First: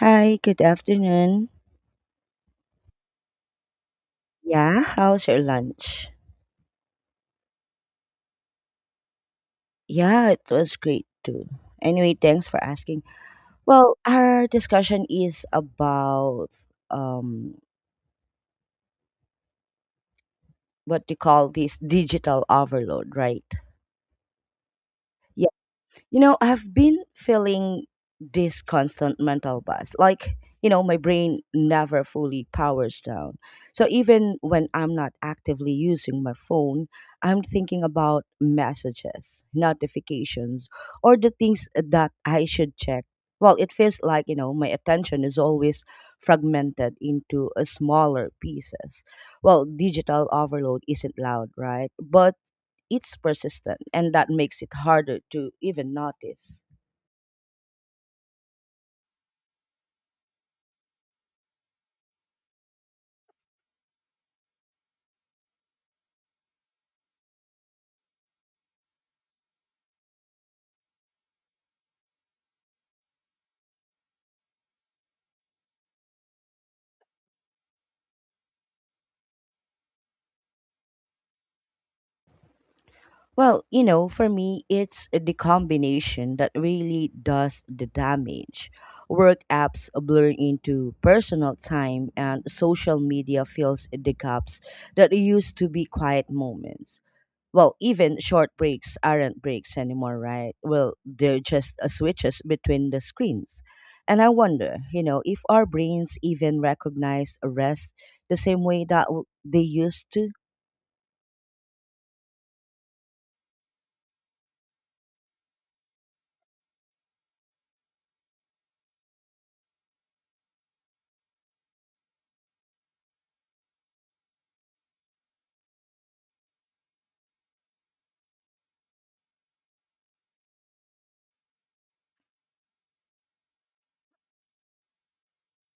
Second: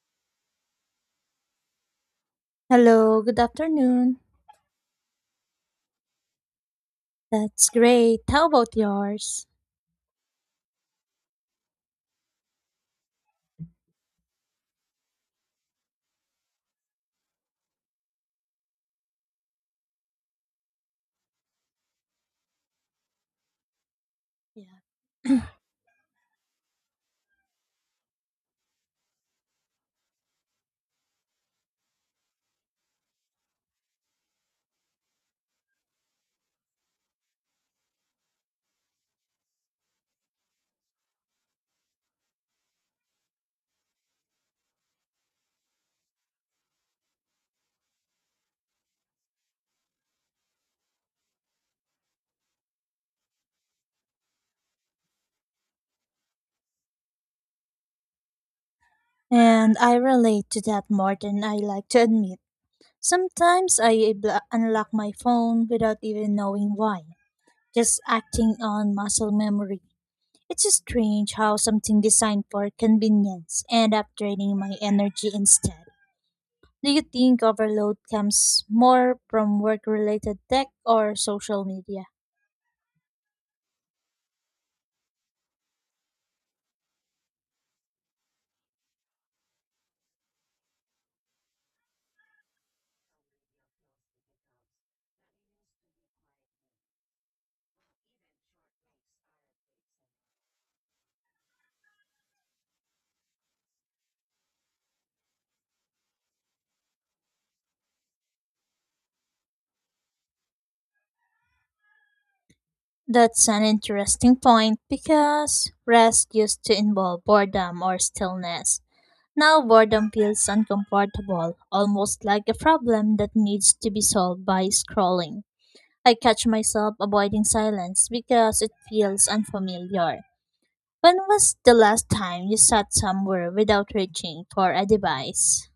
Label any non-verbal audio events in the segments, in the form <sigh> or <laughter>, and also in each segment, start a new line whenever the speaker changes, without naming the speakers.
Hi, good afternoon.
Hello, good afternoon.
Yeah, how's your lunch?
That's great. How about yours?
Yeah, it was great too. Anyway, thanks for asking. Well, our discussion is about um what you call this digital overload, right?
Yeah. <clears throat>
I've been feeling this constant mental buzz. Like, my brain never fully powers down. So even when I'm not actively using my phone, I'm thinking about messages, notifications, or the things that I should check. Well, it feels like, my attention is always fragmented into a smaller pieces. Well, digital overload isn't loud, right? But it's persistent and that makes it harder to even notice.
And I relate to that more than I like to admit. Sometimes I bl- unlock my phone without even knowing why, just acting on muscle memory. It's strange how something designed for convenience end up draining my energy instead. Do you think overload comes more from work related tech or social media?
Well, for me, it's the combination that really does the damage. Work apps blur into personal time, and social media fills the gaps that used to be quiet moments. Well, even short breaks aren't breaks anymore, right? Well, they're just switches between the screens. And I wonder, if our brains even recognize rest the same way that they used to.
That's an interesting point because rest used to involve boredom or stillness. Now boredom feels uncomfortable, almost like a problem that needs to be solved by scrolling. I catch myself avoiding silence because it feels unfamiliar. When was the last time you sat somewhere without reaching for a device?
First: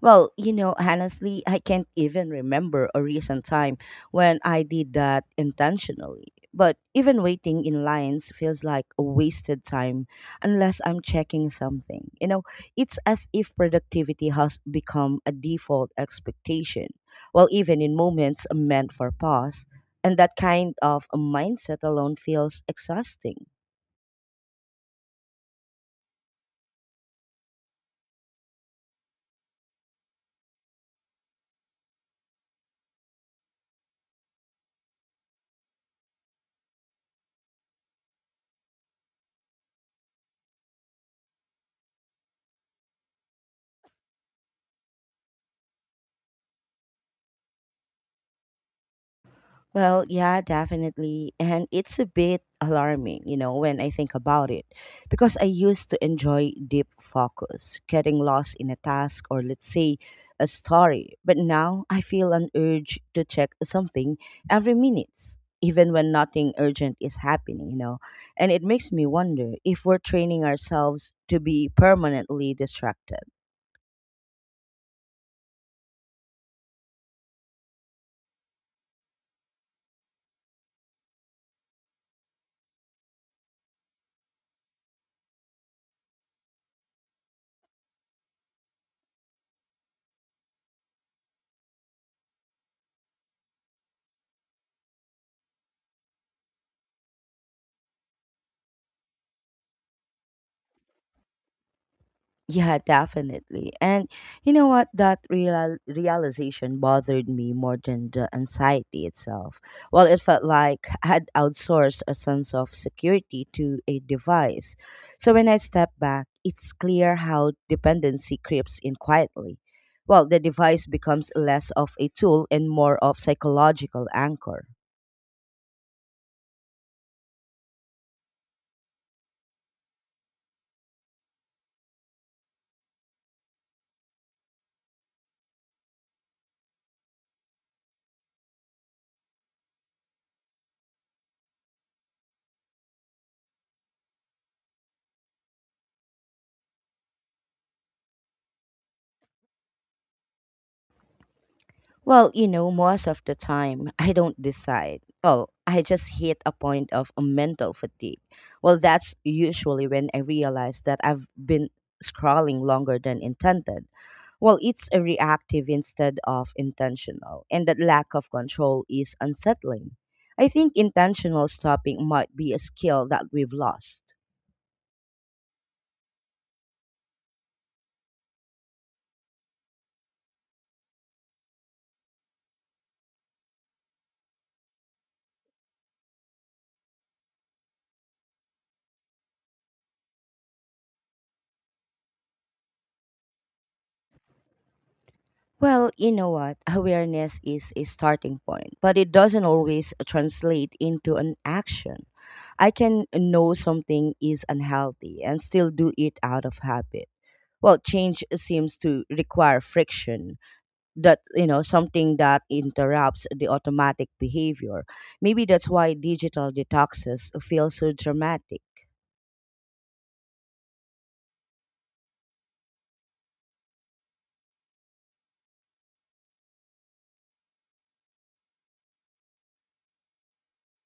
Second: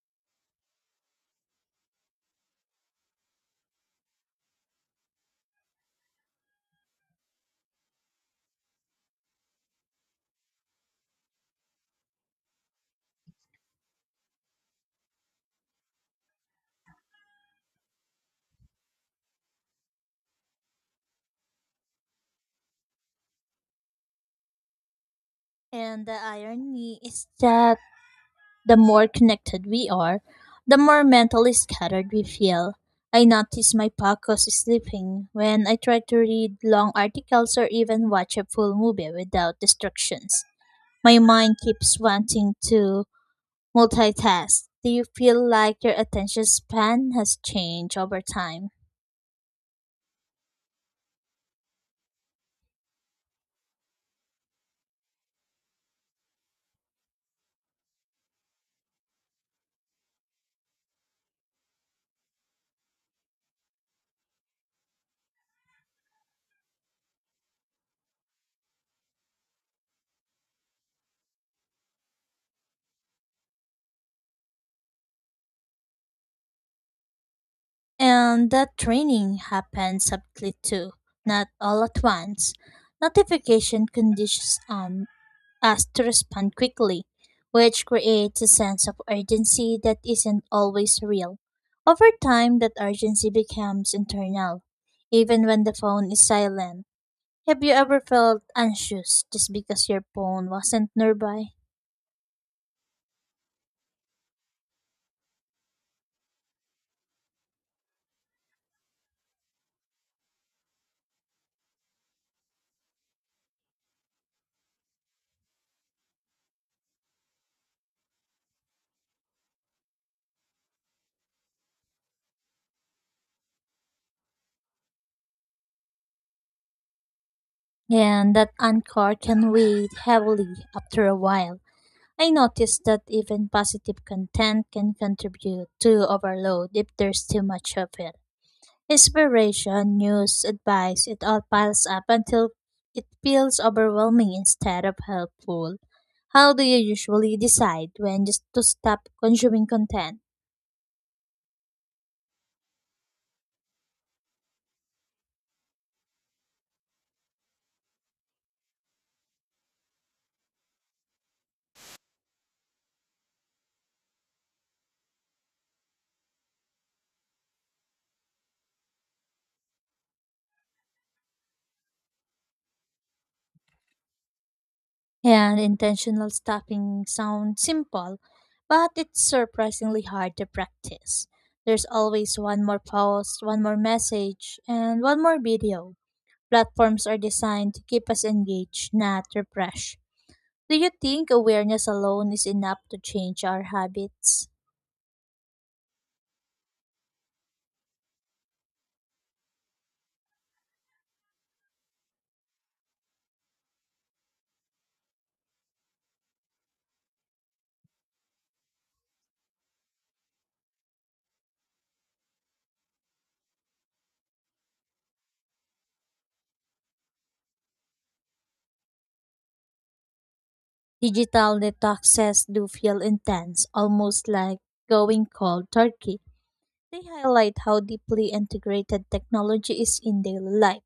Well, honestly, I can't even remember a recent time when I did that intentionally. But even waiting in lines feels like a wasted time unless I'm checking something. It's as if productivity has become a default expectation. Well, even in moments meant for pause, and that kind of a mindset alone feels exhausting.
And the irony is that the more connected we are, the more mentally scattered we feel. I notice my focus is slipping when I try to read long articles or even watch a full movie without distractions. My mind keeps wanting to multitask. Do you feel like your attention span has changed over time?
Well, yeah, definitely. And it's a bit alarming, when I think about it, because I used to enjoy deep focus, getting lost in a task or, let's say, a story. But now I feel an urge to check something every minute, even when nothing urgent is happening. And it makes me wonder if we're training ourselves to be permanently distracted.
And that training happens subtly too, not all at once. Notification conditions us to respond quickly, which creates a sense of urgency that isn't always real. Over time, that urgency becomes internal, even when the phone is silent. Have you ever felt anxious just because your phone wasn't nearby?
Yeah, definitely. And you know what? That realization bothered me more than the anxiety itself. Well, it felt like I had outsourced a sense of security to a device. So when I step back, it's clear how dependency creeps in quietly. Well, the device becomes less of a tool and more of psychological anchor.
And that anchor can weigh heavily after a while. I noticed that even positive content can contribute to overload if there's too much of it. Inspiration, news, advice, it all piles up until it feels overwhelming instead of helpful. How do you usually decide when just to stop consuming content?
Well, most of the time, I don't decide. Well, I just hit a point of a mental fatigue. Well, that's usually when I realize that I've been scrolling longer than intended. Well, it's a reactive instead of intentional, and that lack of control is unsettling. I think intentional stopping might be a skill that we've lost.
And intentional stopping sounds simple, but it's surprisingly hard to practice. There's always one more post, one more message, and one more video. Platforms are designed to keep us engaged, not refreshed. Do you think awareness alone is enough to change our habits?
Well, you know what? <laughs> Awareness is a starting point, but it doesn't always translate into an action. I can know something is unhealthy and still do it out of habit. Well, change seems to require friction that something that interrupts the automatic behavior. Maybe that's why digital detoxes feel so dramatic.
Digital detoxes do feel intense, almost like going cold turkey. They highlight how deeply integrated technology is in daily life.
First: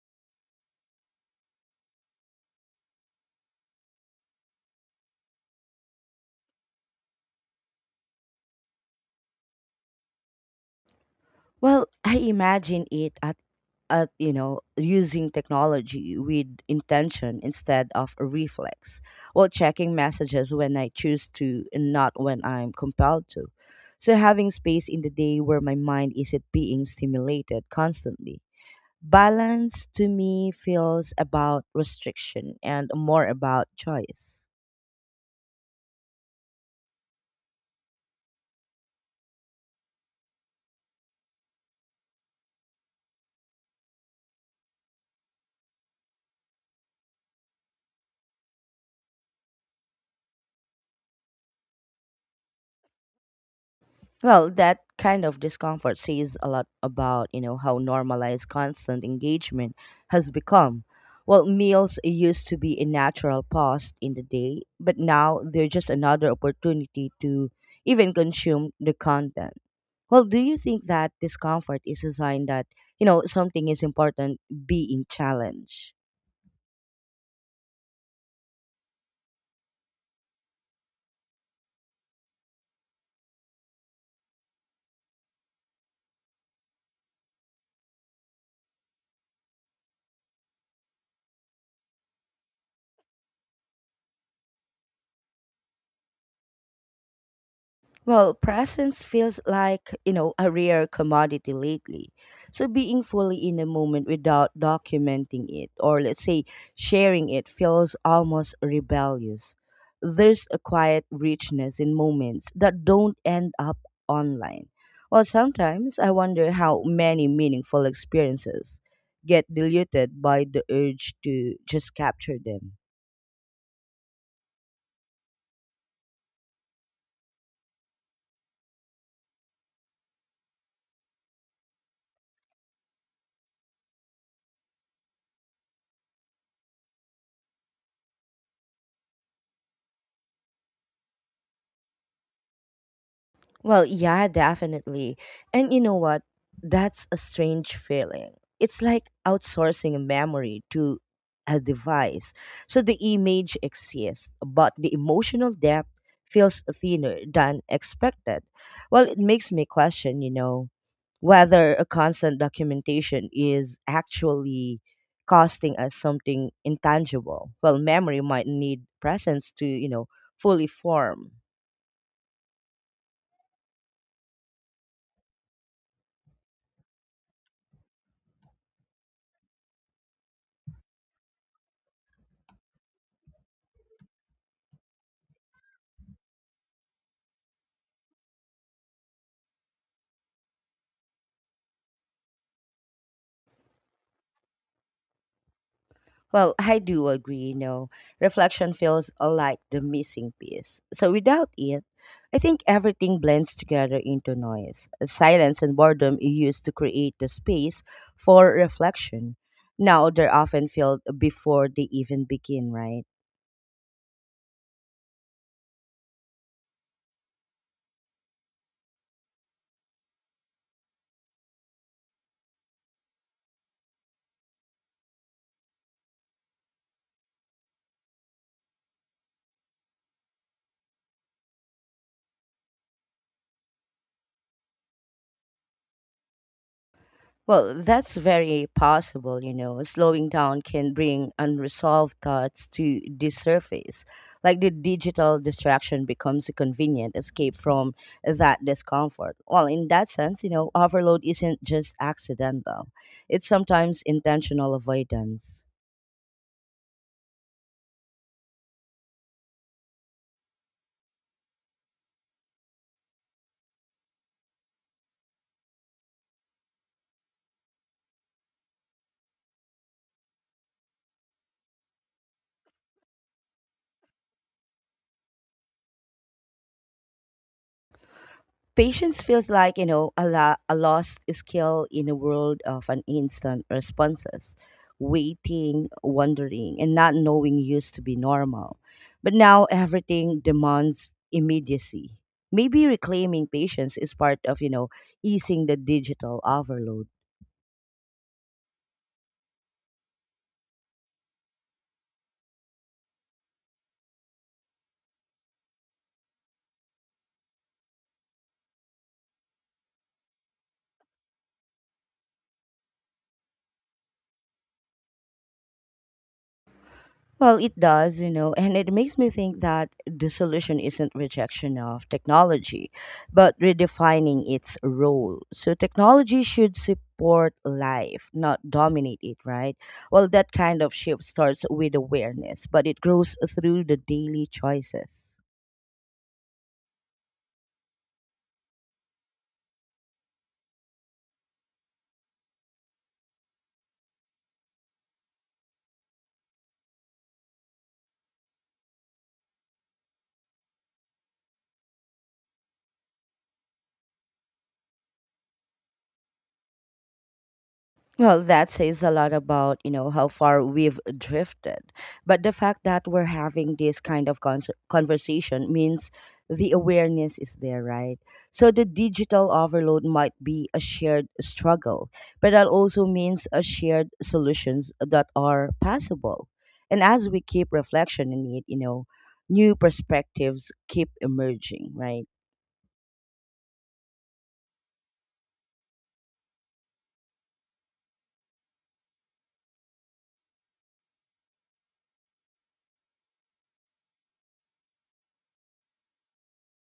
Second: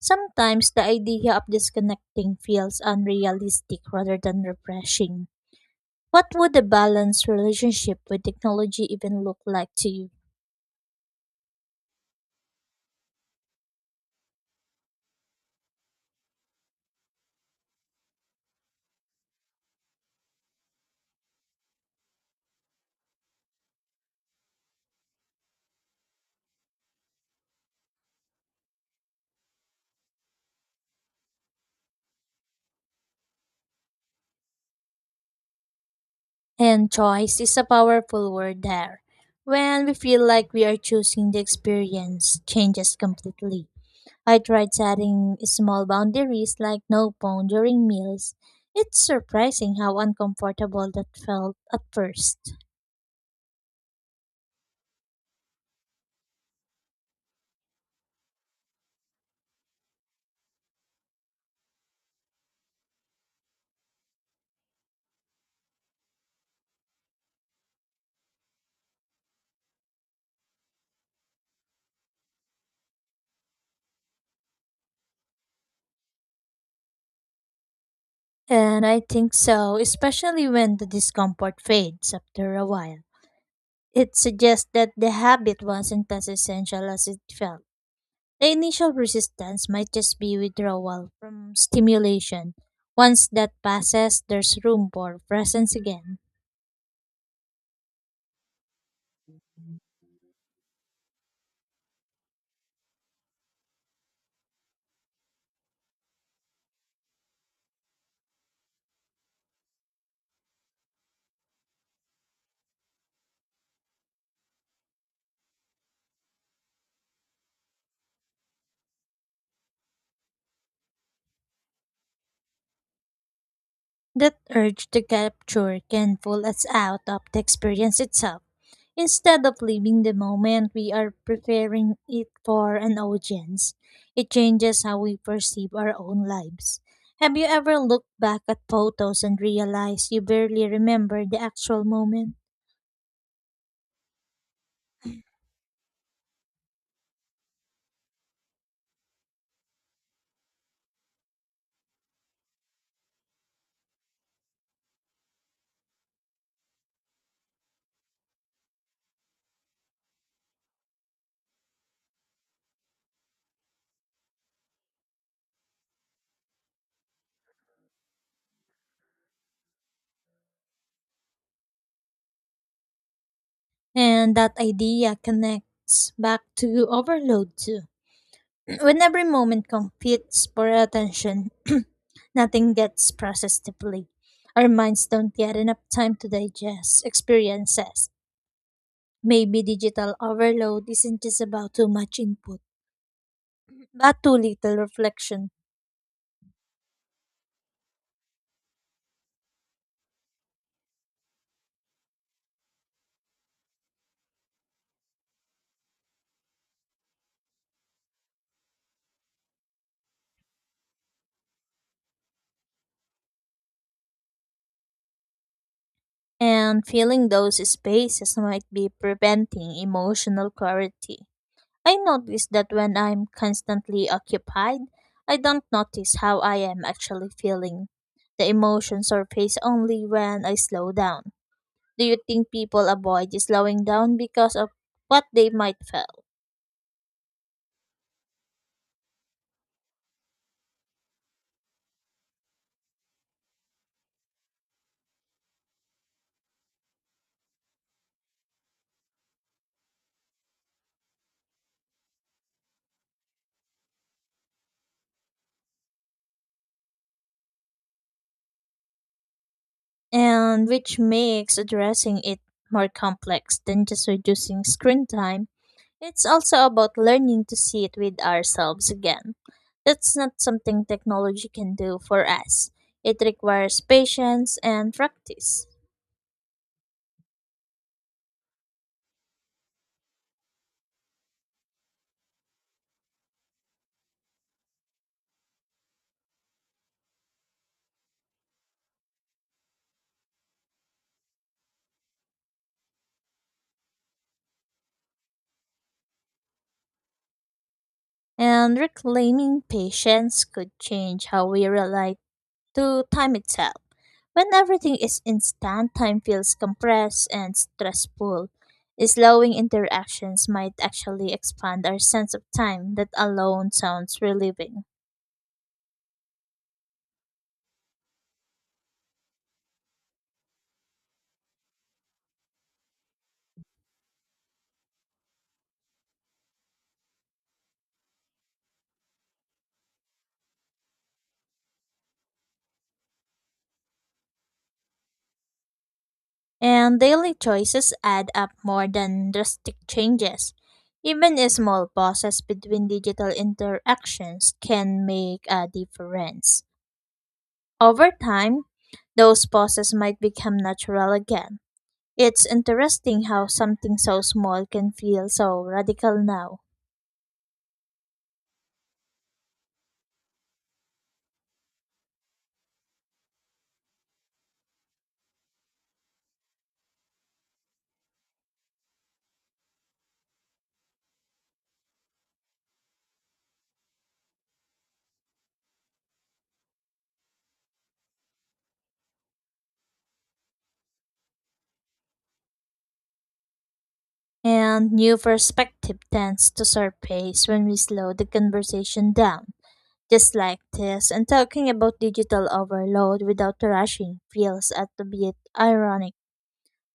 Sometimes the idea of disconnecting feels unrealistic rather than refreshing. What would a balanced relationship with technology even look like to you?
Well, I imagine it at using technology with intention instead of a reflex. Well, checking messages when I choose to and not when I'm compelled to. So having space in the day where my mind isn't being stimulated constantly. Balance to me feels about restriction and more about choice.
And choice is a powerful word there. When we feel like we are choosing the experience, changes completely. I tried setting small boundaries like no phone during meals. It's surprising how uncomfortable that felt at first.
Well, that kind of discomfort says a lot about, how normalized constant engagement has become. Well, meals used to be a natural pause in the day, but now they're just another opportunity to even consume the content. Well, do you think that discomfort is a sign that, something is important being challenged.
And I think so, especially when the discomfort fades after a while. It suggests that the habit wasn't as essential as it felt. The initial resistance might just be withdrawal from stimulation. Once that passes, there's room for presence again.
Well, presence feels like, a rare commodity lately. So being fully in the moment without documenting it or let's say sharing it feels almost rebellious. There's a quiet richness in moments that don't end up online. Well, sometimes I wonder how many meaningful experiences get diluted by the urge to just capture them.
That urge to capture can pull us out of the experience itself. Instead of living the moment, we are preparing it for an audience. It changes how we perceive our own lives. Have you ever looked back at photos and realized you barely remember the actual moment?
Well, yeah, definitely. And you know what? That's a strange feeling. It's like outsourcing a memory to a device. So the image exists, but the emotional depth feels thinner than expected. Well, it makes me question, whether a constant documentation is actually costing us something intangible. Well, memory might need presence to, fully form.
And that idea connects back to overload too. <clears throat> When every moment competes for attention, <clears throat> nothing gets processed deeply. Our minds don't get enough time to digest experiences. Maybe digital overload isn't just about too much input, but too little reflection.
Well, I do agree. Reflection feels like the missing piece. So without it, I think everything blends together into noise. Silence and boredom used to create the space for reflection. Now they're often filled before they even begin, right?
And filling those spaces might be preventing emotional clarity. I notice that when I'm constantly occupied, I don't notice how I am actually feeling. The emotions surface only when I slow down. Do you think people avoid slowing down because of what they might feel?
Well, that's very possible. Slowing down can bring unresolved thoughts to the surface. Like the digital distraction becomes a convenient escape from that discomfort. Well, in that sense, overload isn't just accidental, it's sometimes intentional avoidance.
And which makes addressing it more complex than just reducing screen time. It's also about learning to see it with ourselves again. That's not something technology can do for us. It requires patience and practice.
Patience feels like, a lost skill in a world of an instant responses. Waiting, wondering, and not knowing used to be normal. But now everything demands immediacy. Maybe reclaiming patience is part of, easing the digital overload.
And reclaiming patience could change how we relate to time itself. When everything is instant, time feels compressed and stressful. Slowing interactions might actually expand our sense of time, that alone sounds relieving.
Well, it does, and it makes me think that the solution isn't rejection of technology, but redefining its role. So, technology should support life, not dominate it, right? Well, that kind of shift starts with awareness, but it grows through the daily choices.
And daily choices add up more than drastic changes. Even small pauses between digital interactions can make a difference. Over time, those pauses might become natural again. It's interesting how something so small can feel so radical now.
Well, that says a lot about, how far we've drifted. But the fact that we're having this kind of conversation means the awareness is there, right? So the digital overload might be a shared struggle, but that also means a shared solutions that are possible. And as we keep reflection in it, new perspectives keep emerging, right?
And new perspective tends to surface when we slow the conversation down. Just like this, and talking about digital overload without rushing feels a bit ironic,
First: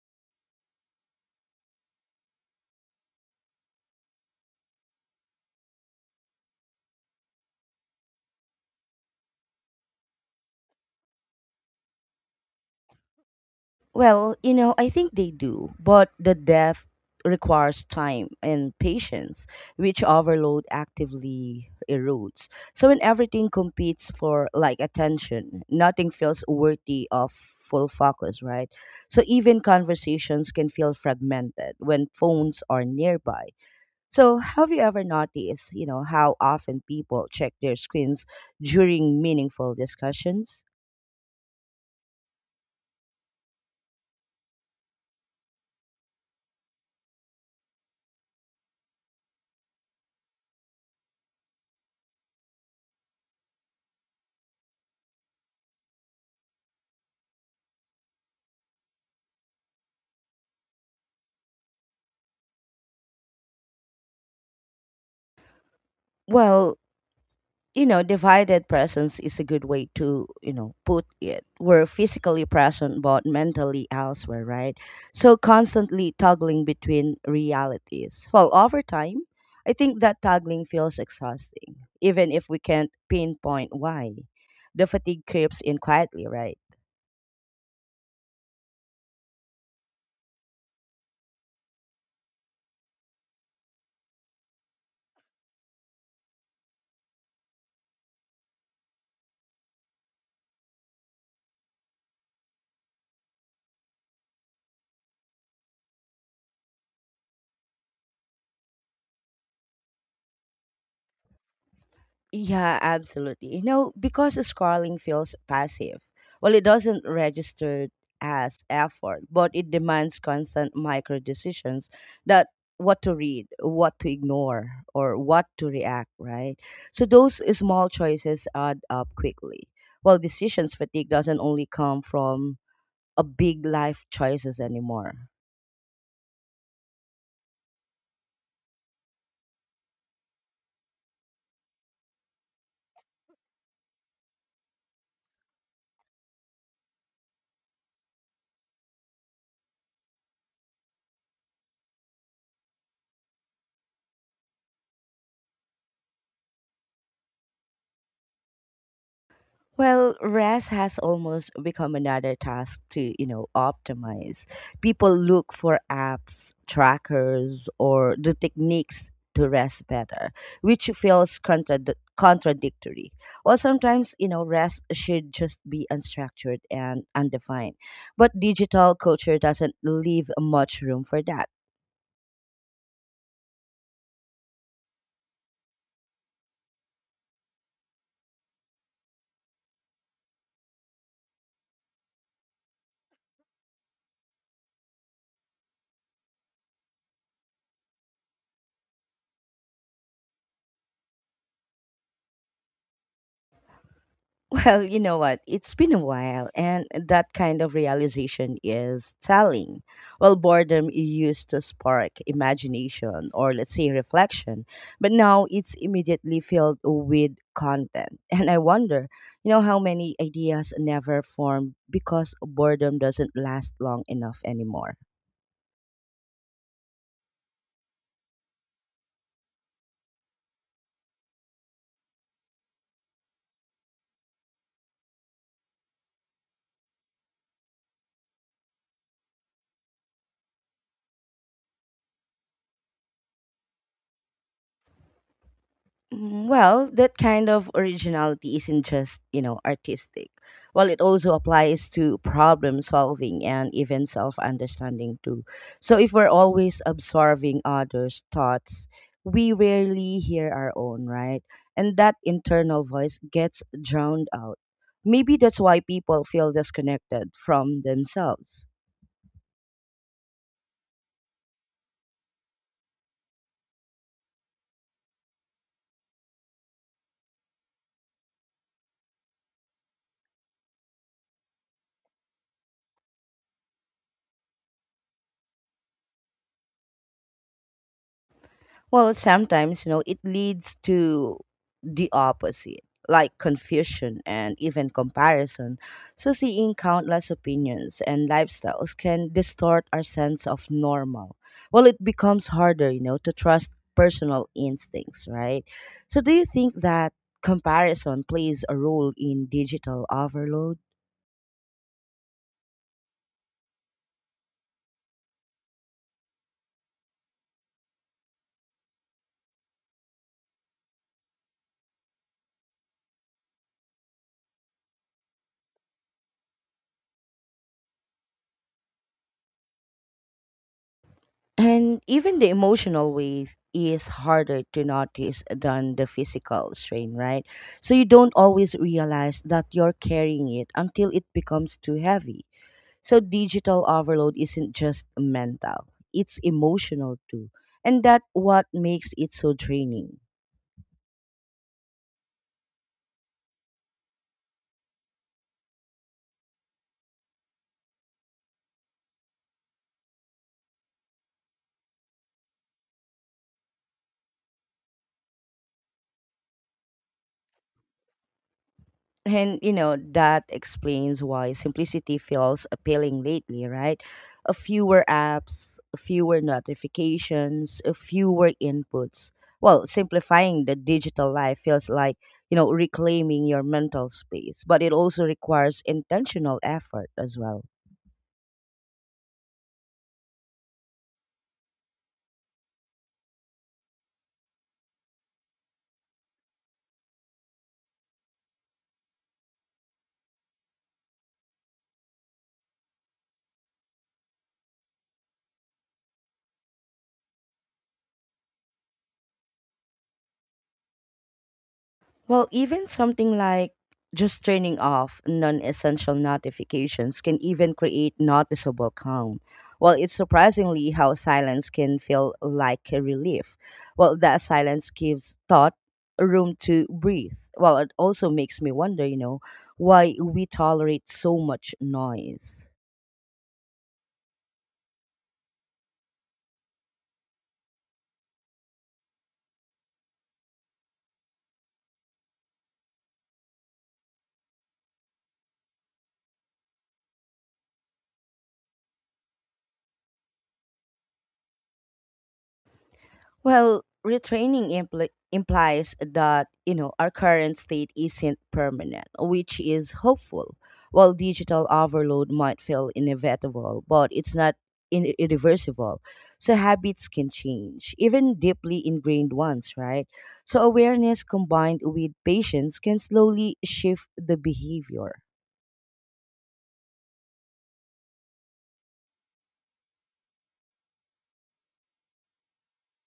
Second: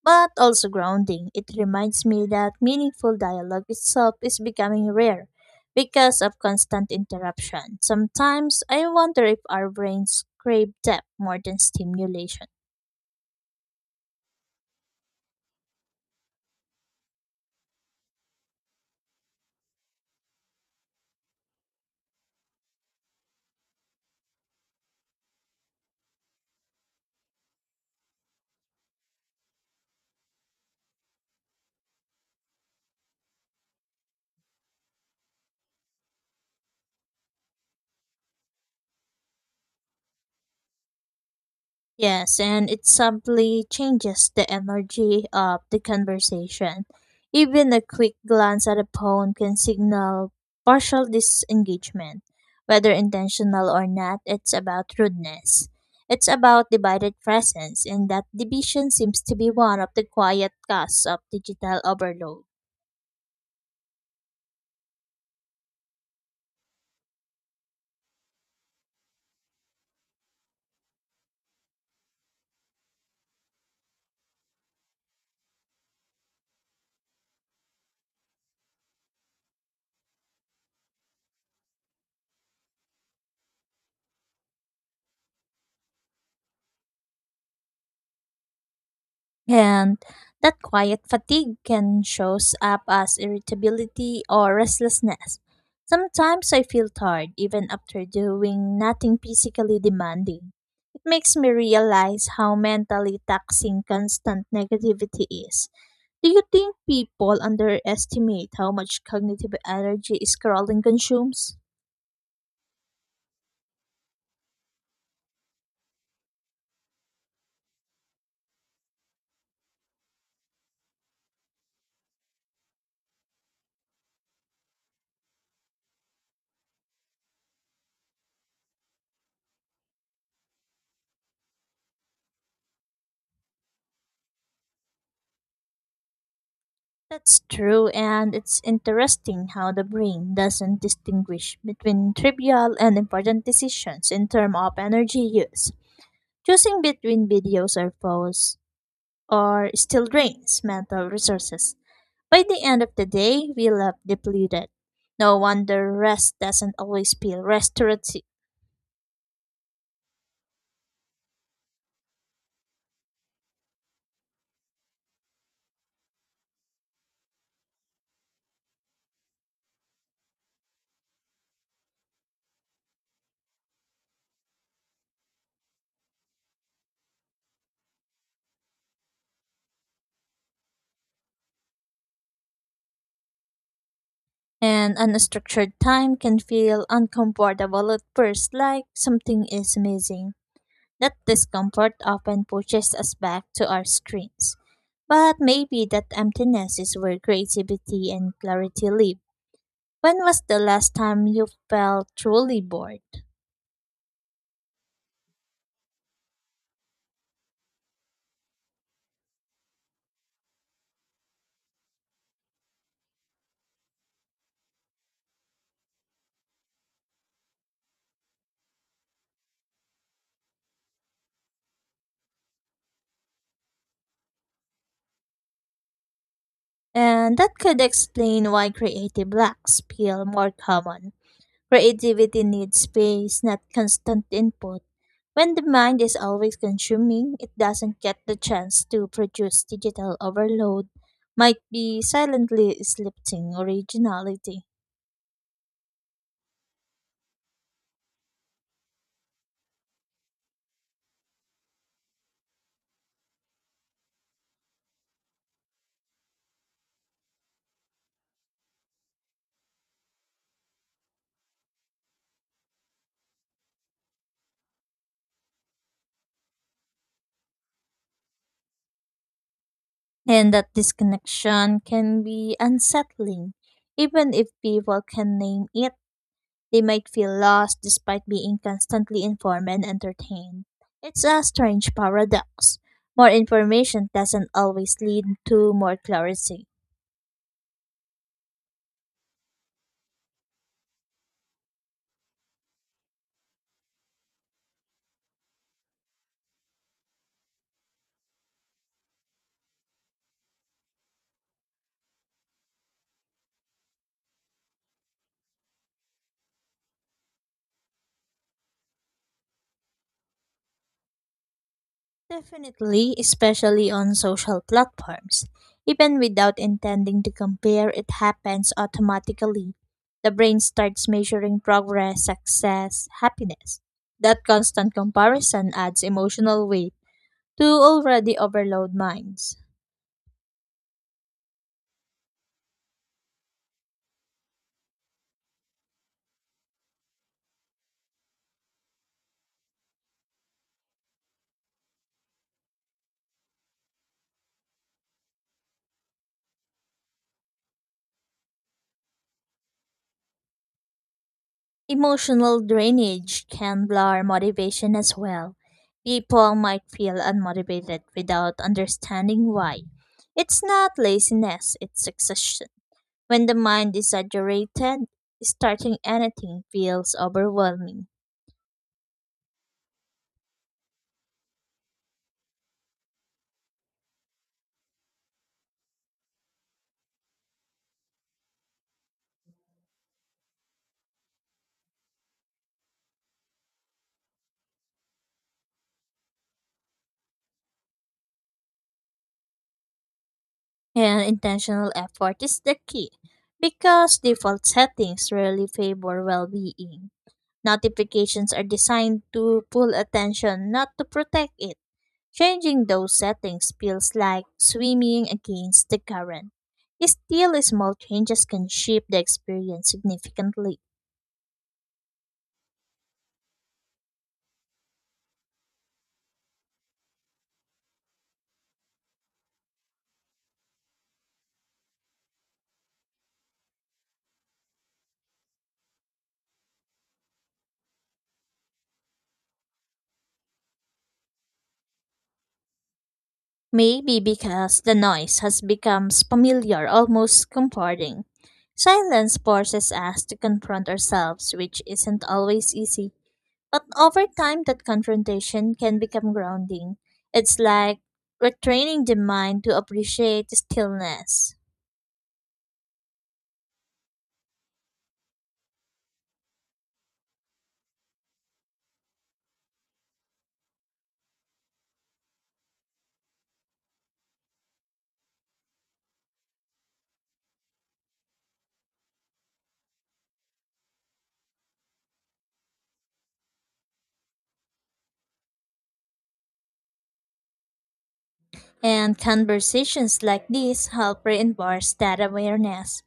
but also grounding. It reminds me that meaningful dialogue itself is becoming rare because of constant interruption. Sometimes I wonder if our brains crave depth more than stimulation.
Well, I think they do, but the depth requires time and patience, which overload actively erodes. So when everything competes for like attention, nothing feels worthy of full focus, right? So even conversations can feel fragmented when phones are nearby. So have you ever noticed, how often people check their screens during meaningful discussions?
Yes, and it simply changes the energy of the conversation. Even a quick glance at a phone can signal partial disengagement. Whether intentional or not, it's about rudeness. It's about divided presence, and that division seems to be one of the quiet costs of digital overload.
Well, divided presence is a good way to, put it. We're physically present but mentally elsewhere, right? So constantly toggling between realities. Well, over time, I think that toggling feels exhausting, even if we can't pinpoint why. The fatigue creeps in quietly, right?
And that quiet fatigue can shows up as irritability or restlessness. Sometimes I feel tired even after doing nothing physically demanding. It makes me realize how mentally taxing constant negativity is. Do you think people underestimate how much cognitive energy scrolling consumes?
Yeah, absolutely. Because scrolling feels passive. Well, it doesn't register as effort, but it demands constant micro decisions that what to read, what to ignore, or what to react, right? So those small choices add up quickly. Well, decisions fatigue doesn't only come from a big life choices anymore.
That's true, and it's interesting how the brain doesn't distinguish between trivial and important decisions in terms of energy use. Choosing between videos or phones or still drains mental resources. By the end of the day, we left depleted. No wonder rest doesn't always feel restorative,
Well, rest has almost become another task to, optimize. People look for apps, trackers, or the techniques to rest better, which feels contradictory. Well, sometimes, rest should just be unstructured and undefined. But digital culture doesn't leave much room for that.
and unstructured time can feel uncomfortable at first, like something is missing. That discomfort often pushes us back to our screens. But maybe that emptiness is where creativity and clarity live. When was the last time you felt truly bored?
Well, you know what? It's been a while, and that kind of realization is telling. Well, boredom used to spark imagination or, let's say, reflection, but now it's immediately filled with content. <laughs> And I wonder, how many ideas never form because boredom doesn't last long enough anymore.
And that could explain why creative blocks feel more common. Creativity needs space, not constant input. When the mind is always consuming, it doesn't get the chance to produce digital overload, might be silently slipping originality.
Well, that kind of originality isn't just, artistic. Well, it also applies to problem solving and even self understanding too. So if we're always absorbing others' thoughts, we rarely hear our own, right? And that internal voice gets drowned out. Maybe that's why people feel disconnected from themselves.
And that disconnection can be unsettling. Even if people can name it, they might feel lost despite being constantly informed and entertained. It's a strange paradox. More information doesn't always lead to more clarity.
Well, sometimes, it leads to the opposite, like confusion and even comparison. So, seeing countless opinions and lifestyles can distort our sense of normal. Well, it becomes harder, to trust personal instincts, right? So, do you think that comparison plays a role in digital overload?
Definitely, especially on social platforms. Even without intending to compare, it happens automatically. The brain starts measuring progress, success, happiness. That constant comparison adds emotional weight to already overloaded minds.
And even the emotional weight is harder to notice than the physical strain, right? So you don't always realize that you're carrying it until it becomes too heavy. So digital overload isn't just mental, it's emotional too. And that's what makes it so draining.
Emotional drainage can blur motivation as well. People might feel unmotivated without understanding why. It's not laziness, it's exhaustion. When the mind is saturated, starting anything feels overwhelming.
And that explains why simplicity feels appealing lately, right? A fewer apps, fewer notifications, a fewer inputs. Well, simplifying the digital life feels like reclaiming your mental space, but it also requires intentional effort as well.
And intentional effort is the key because default settings rarely favor well being. Notifications are designed to pull attention, not to protect it. Changing those settings feels like swimming against the current. Still, small changes can shape the experience significantly.
Well, even something like just turning off non essential notifications can even create noticeable calm. Well, it's surprisingly how silence can feel like a relief. Well, that silence gives thought room to breathe. Well, it also makes me wonder, why we tolerate so much noise.
Maybe because the noise has become familiar, almost comforting. Silence forces us to confront ourselves, which isn't always easy. But over time, that confrontation can become grounding. It's like retraining the mind to appreciate stillness.
Well, retraining implies that, our current state isn't permanent, which is hopeful. While digital overload might feel inevitable, but it's not irreversible. So habits can change, even deeply ingrained ones, right? So awareness combined with patience can slowly shift the behavior.
And conversations like this help reinforce that awareness.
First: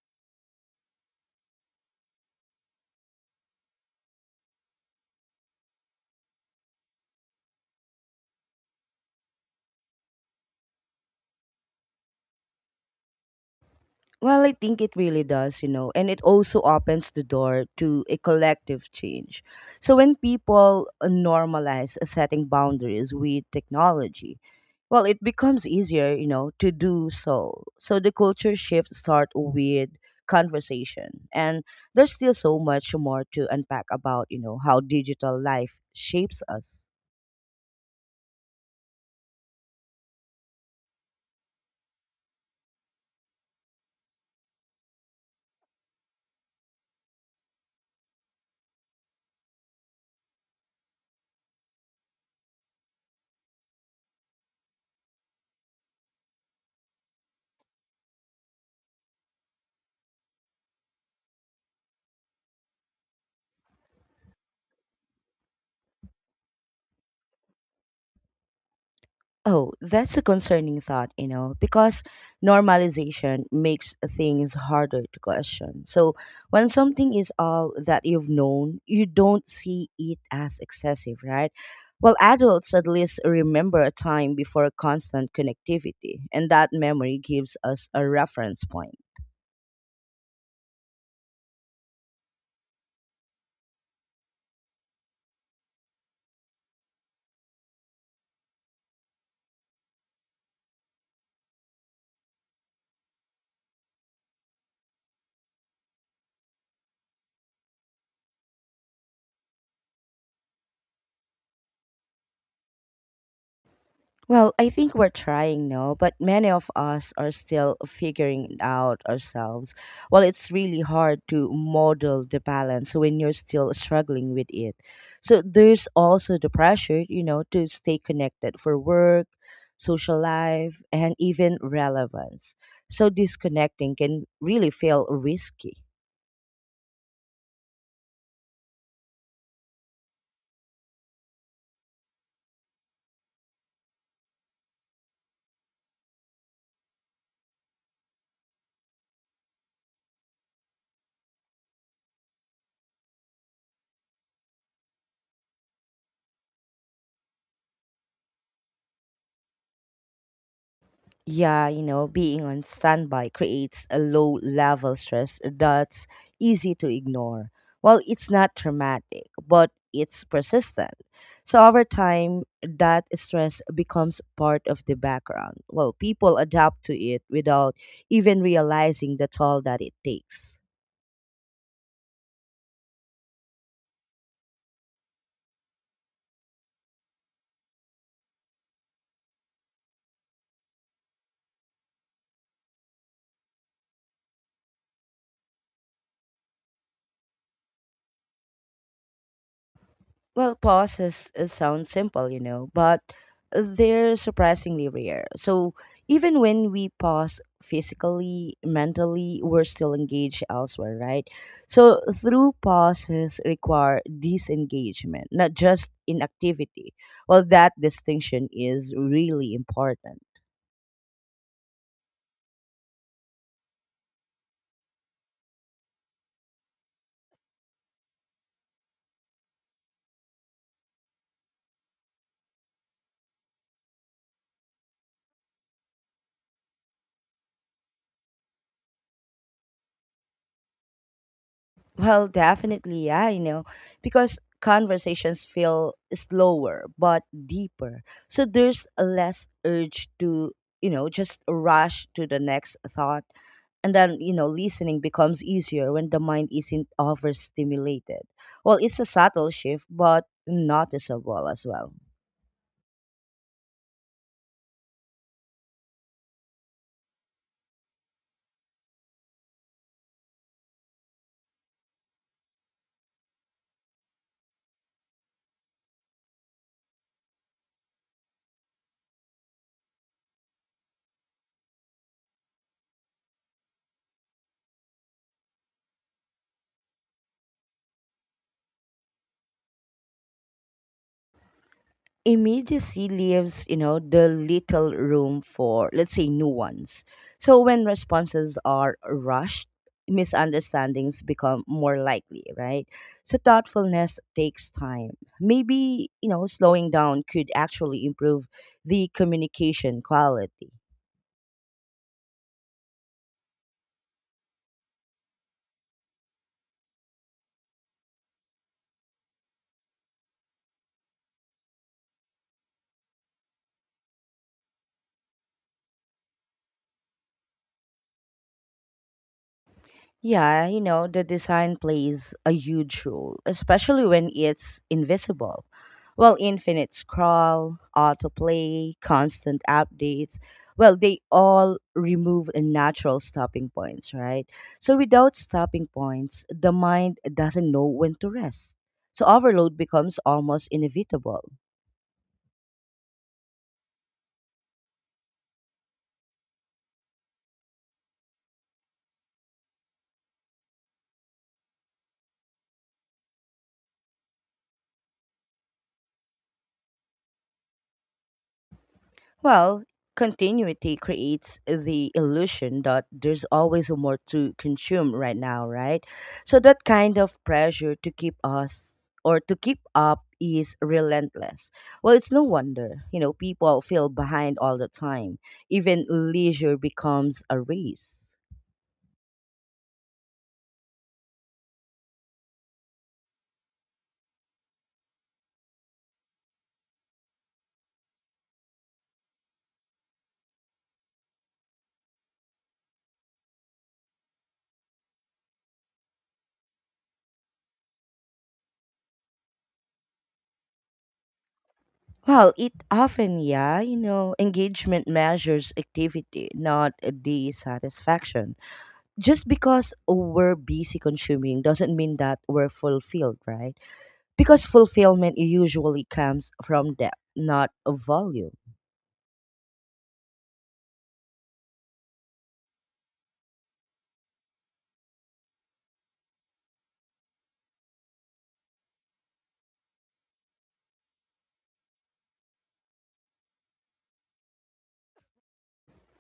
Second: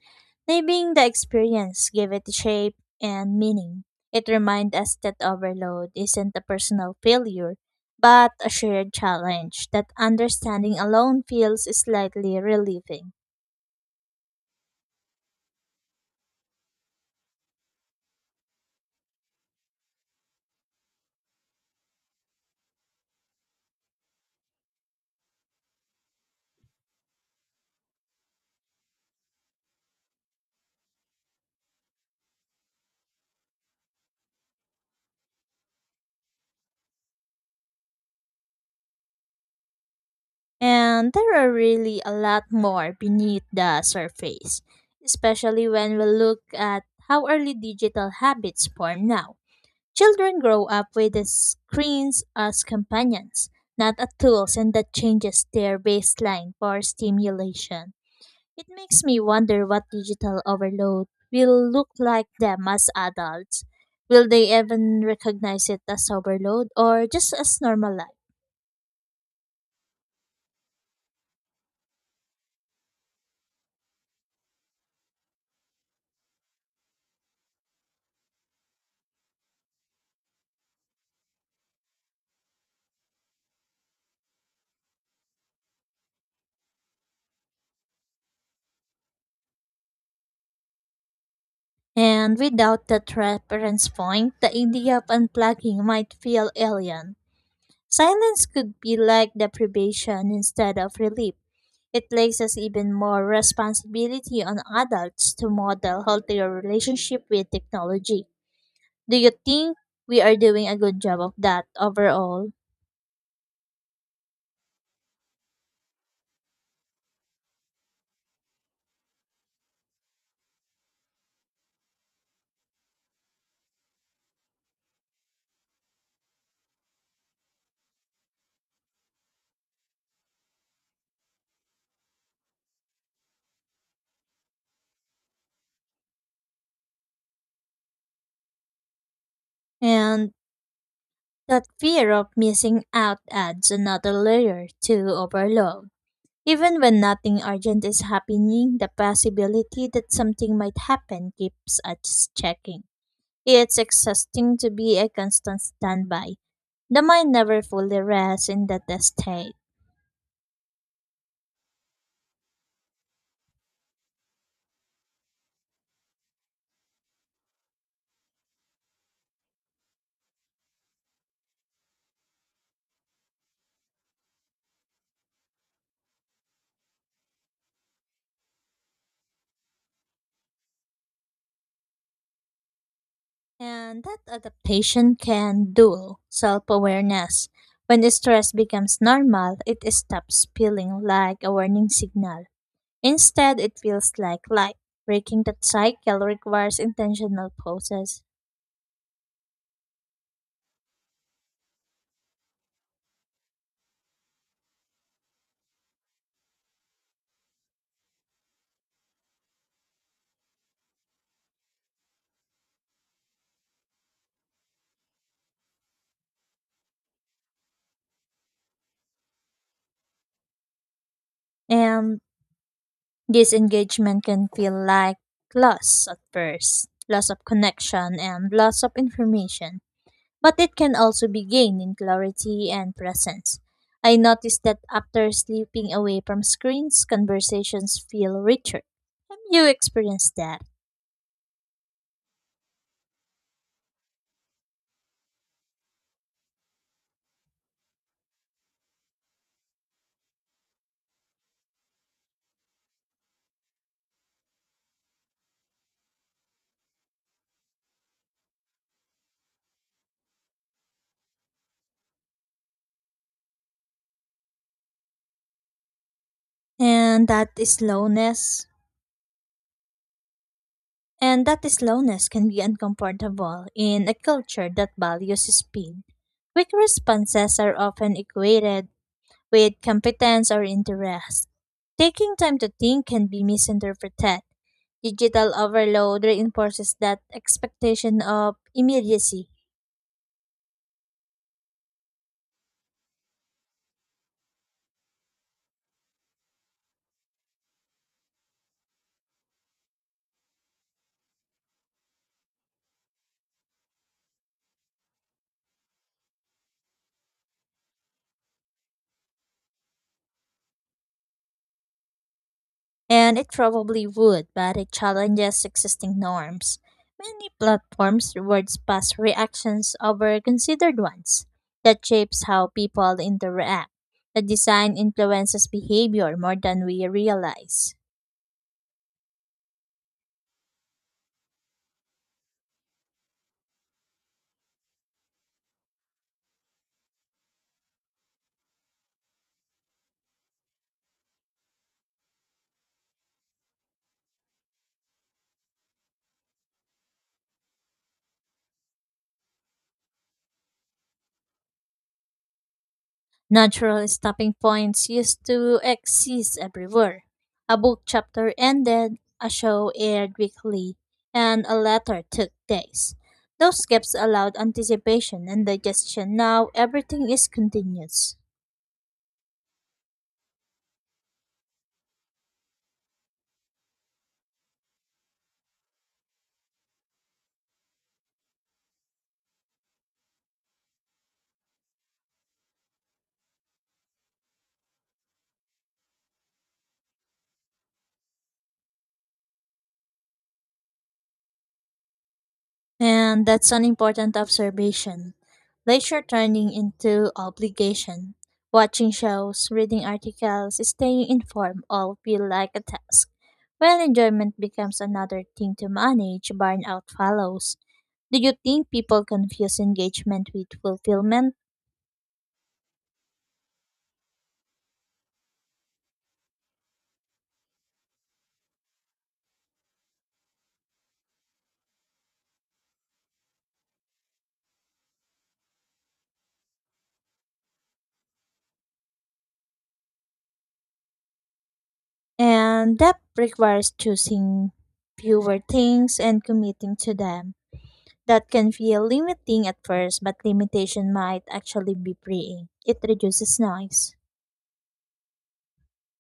Naming the experience give it shape and meaning. It reminds us that overload isn't a personal failure, but a shared challenge that understanding alone feels slightly relieving.
Well, I think it really does, and it also opens the door to a collective change. So when people normalize setting boundaries with technology, well, it becomes easier, to do so. So the culture shifts start with conversation, and there's still so much more to unpack about, how digital life shapes us.
And there are really a lot more beneath the surface, especially when we look at how early digital habits form now. Children grow up with the screens as companions, not as tools, and that changes their baseline for stimulation. It makes me wonder what digital overload will look like them as adults. Will they even recognize it as overload or just as normal life?
Oh, that's a concerning thought, because normalization makes things harder to question. When something is all that you've known, you don't see it as excessive, right? Well, adults at least remember a time before constant connectivity, and that memory gives us a reference point.
And without that reference point, the idea of unplugging might feel alien. Silence could be like deprivation instead of relief. It places even more responsibility on adults to model healthier relationship with technology. Do you think we are doing a good job of that overall?
Well, I think we're trying, no, but many of us are still figuring it out ourselves. Well, it's really hard to model the balance when you're still struggling with it. So there's also the pressure, to stay connected for work, social life, and even relevance. So disconnecting can really feel risky.
And that fear of missing out adds another layer to overload. Even when nothing urgent is happening, the possibility that something might happen keeps us checking. It's exhausting to be a constant standby. The mind never fully rests in that state.
Yeah, being on standby creates a low level stress that's easy to ignore. Well, it's not traumatic, but it's persistent. So over time, that stress becomes part of the background. Well, people adapt to it without even realizing the toll that it takes.
And that adaptation can dual self awareness. When the stress becomes normal, it stops feeling like a warning signal. Instead, it feels like light. Breaking that cycle requires intentional process.
Well, pause is sounds simple, but they're surprisingly rare. So even when we pause physically, mentally, we're still engaged elsewhere, right? So through pauses require disengagement, not just inactivity. Well, that distinction is really important.
And disengagement can feel like loss at first, loss of connection and loss of information, but it can also be gained in clarity and presence. I noticed that after sleeping away from screens, conversations feel richer. Have you experienced that?
Well, definitely, yeah, because conversations feel slower but deeper. So there's less urge to just rush to the next thought. And then, listening becomes easier when the mind isn't overstimulated. Well, it's a subtle shift, but noticeable as well.
And that is slowness can be uncomfortable in a culture that values speed. Quick responses are often equated with competence or interest. Taking time to think can be misinterpreted. Digital overload reinforces that expectation of immediacy,
Immediacy leaves the little room for, let's say, new ones. So when responses are rushed, misunderstandings become more likely, right? So thoughtfulness takes time. Maybe slowing down could actually improve the communication quality.
and it probably would, but it challenges existing norms. Many platforms rewards past reactions over considered ones. That shapes how people interact. The design influences behavior more than we realize.
Yeah, the design plays a huge role, especially when it's invisible. Well, infinite scroll, autoplay, constant updates, well, they all remove natural stopping points, right? So without stopping points, the mind doesn't know when to rest. So overload becomes almost inevitable.
Natural stopping points used to exist everywhere. A book chapter ended, a show aired weekly, and a letter took days. Those gaps allowed anticipation and digestion. Now everything is continuous.
Well, continuity creates the illusion that there's always more to consume right now, right? So that kind of pressure to keep us or to keep up is relentless. Well, it's no wonder, people feel behind all the time. Even leisure becomes a race.
And that's an important observation. Leisure turning into obligation. Watching shows, reading articles, staying informed all feel like a task. While enjoyment becomes another thing to manage, burnout follows. Do you think people confuse engagement with fulfillment?
Well, it often, yeah, engagement measures activity, not the satisfaction. Just because we're busy consuming doesn't mean that we're fulfilled, right? Because fulfillment usually comes from depth, not volume.
And that requires choosing fewer things and committing to them. That can feel limiting at first, but limitation might actually be freeing. It reduces noise.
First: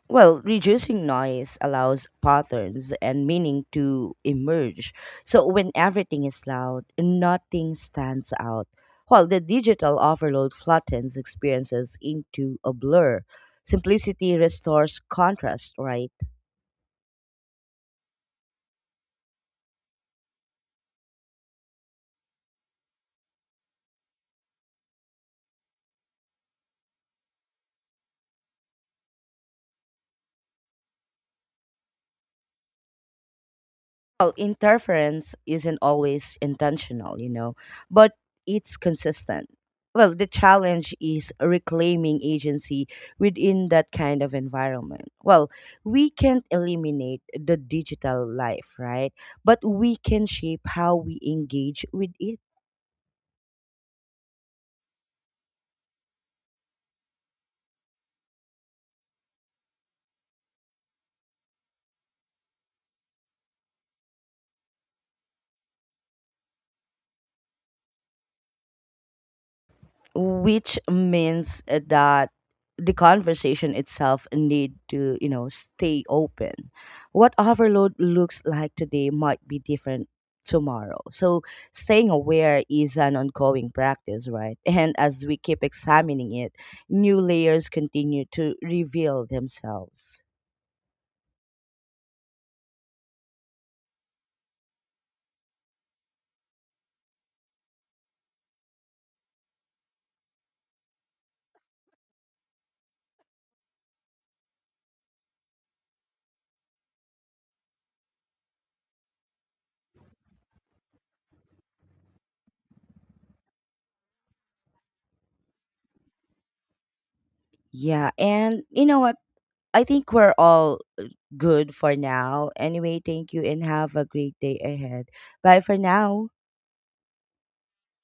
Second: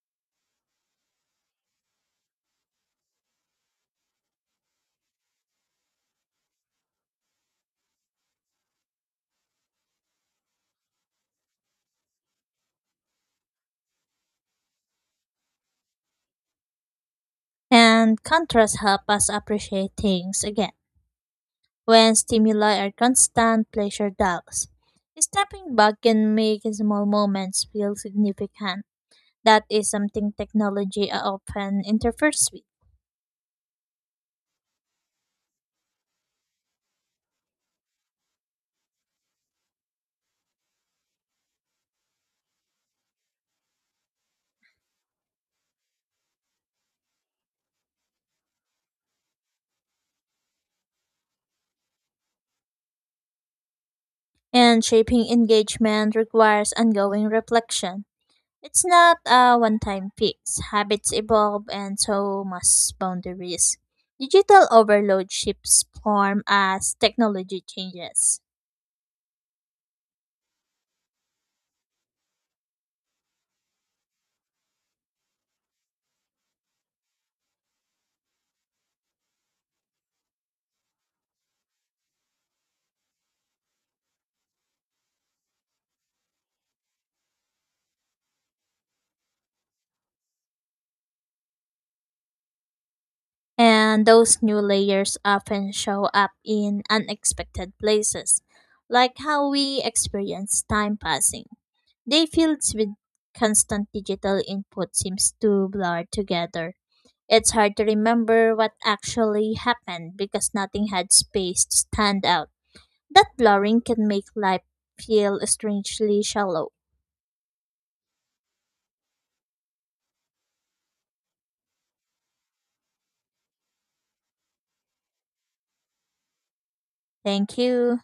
Well, reducing noise allows patterns and meaning to emerge. So when everything is loud, nothing stands out. While the digital overload flattens experiences into a blur, simplicity restores contrast, right?
And contrast help us appreciate things again. When stimuli are constant, pleasure dulls. Stepping back can make small moments feel significant. That is something technology often interferes with.
Well, interference isn't always intentional, but it's consistent. Well, the challenge is reclaiming agency within that kind of environment. Well, we can't eliminate the digital life, right? But we can shape how we engage with it,
And shaping engagement requires ongoing reflection. It's not a one time fix. Habits evolve and so must boundaries. Digital overload shifts form as technology changes.
which means that the conversation itself need to stay open. What overload looks like today might be different tomorrow, so staying aware is an ongoing practice, right? <laughs> And as we keep examining it, new layers continue to reveal themselves.
And those new layers often show up in unexpected places, like how we experience time passing. Day fields with constant digital input seems to blur together. It's hard to remember what actually happened because nothing had space to stand out. That blurring can make life feel strangely shallow.
Yeah, and you know what I think we're all good for now anyway. Thank you and have a great day ahead. Bye for now.
Thank you.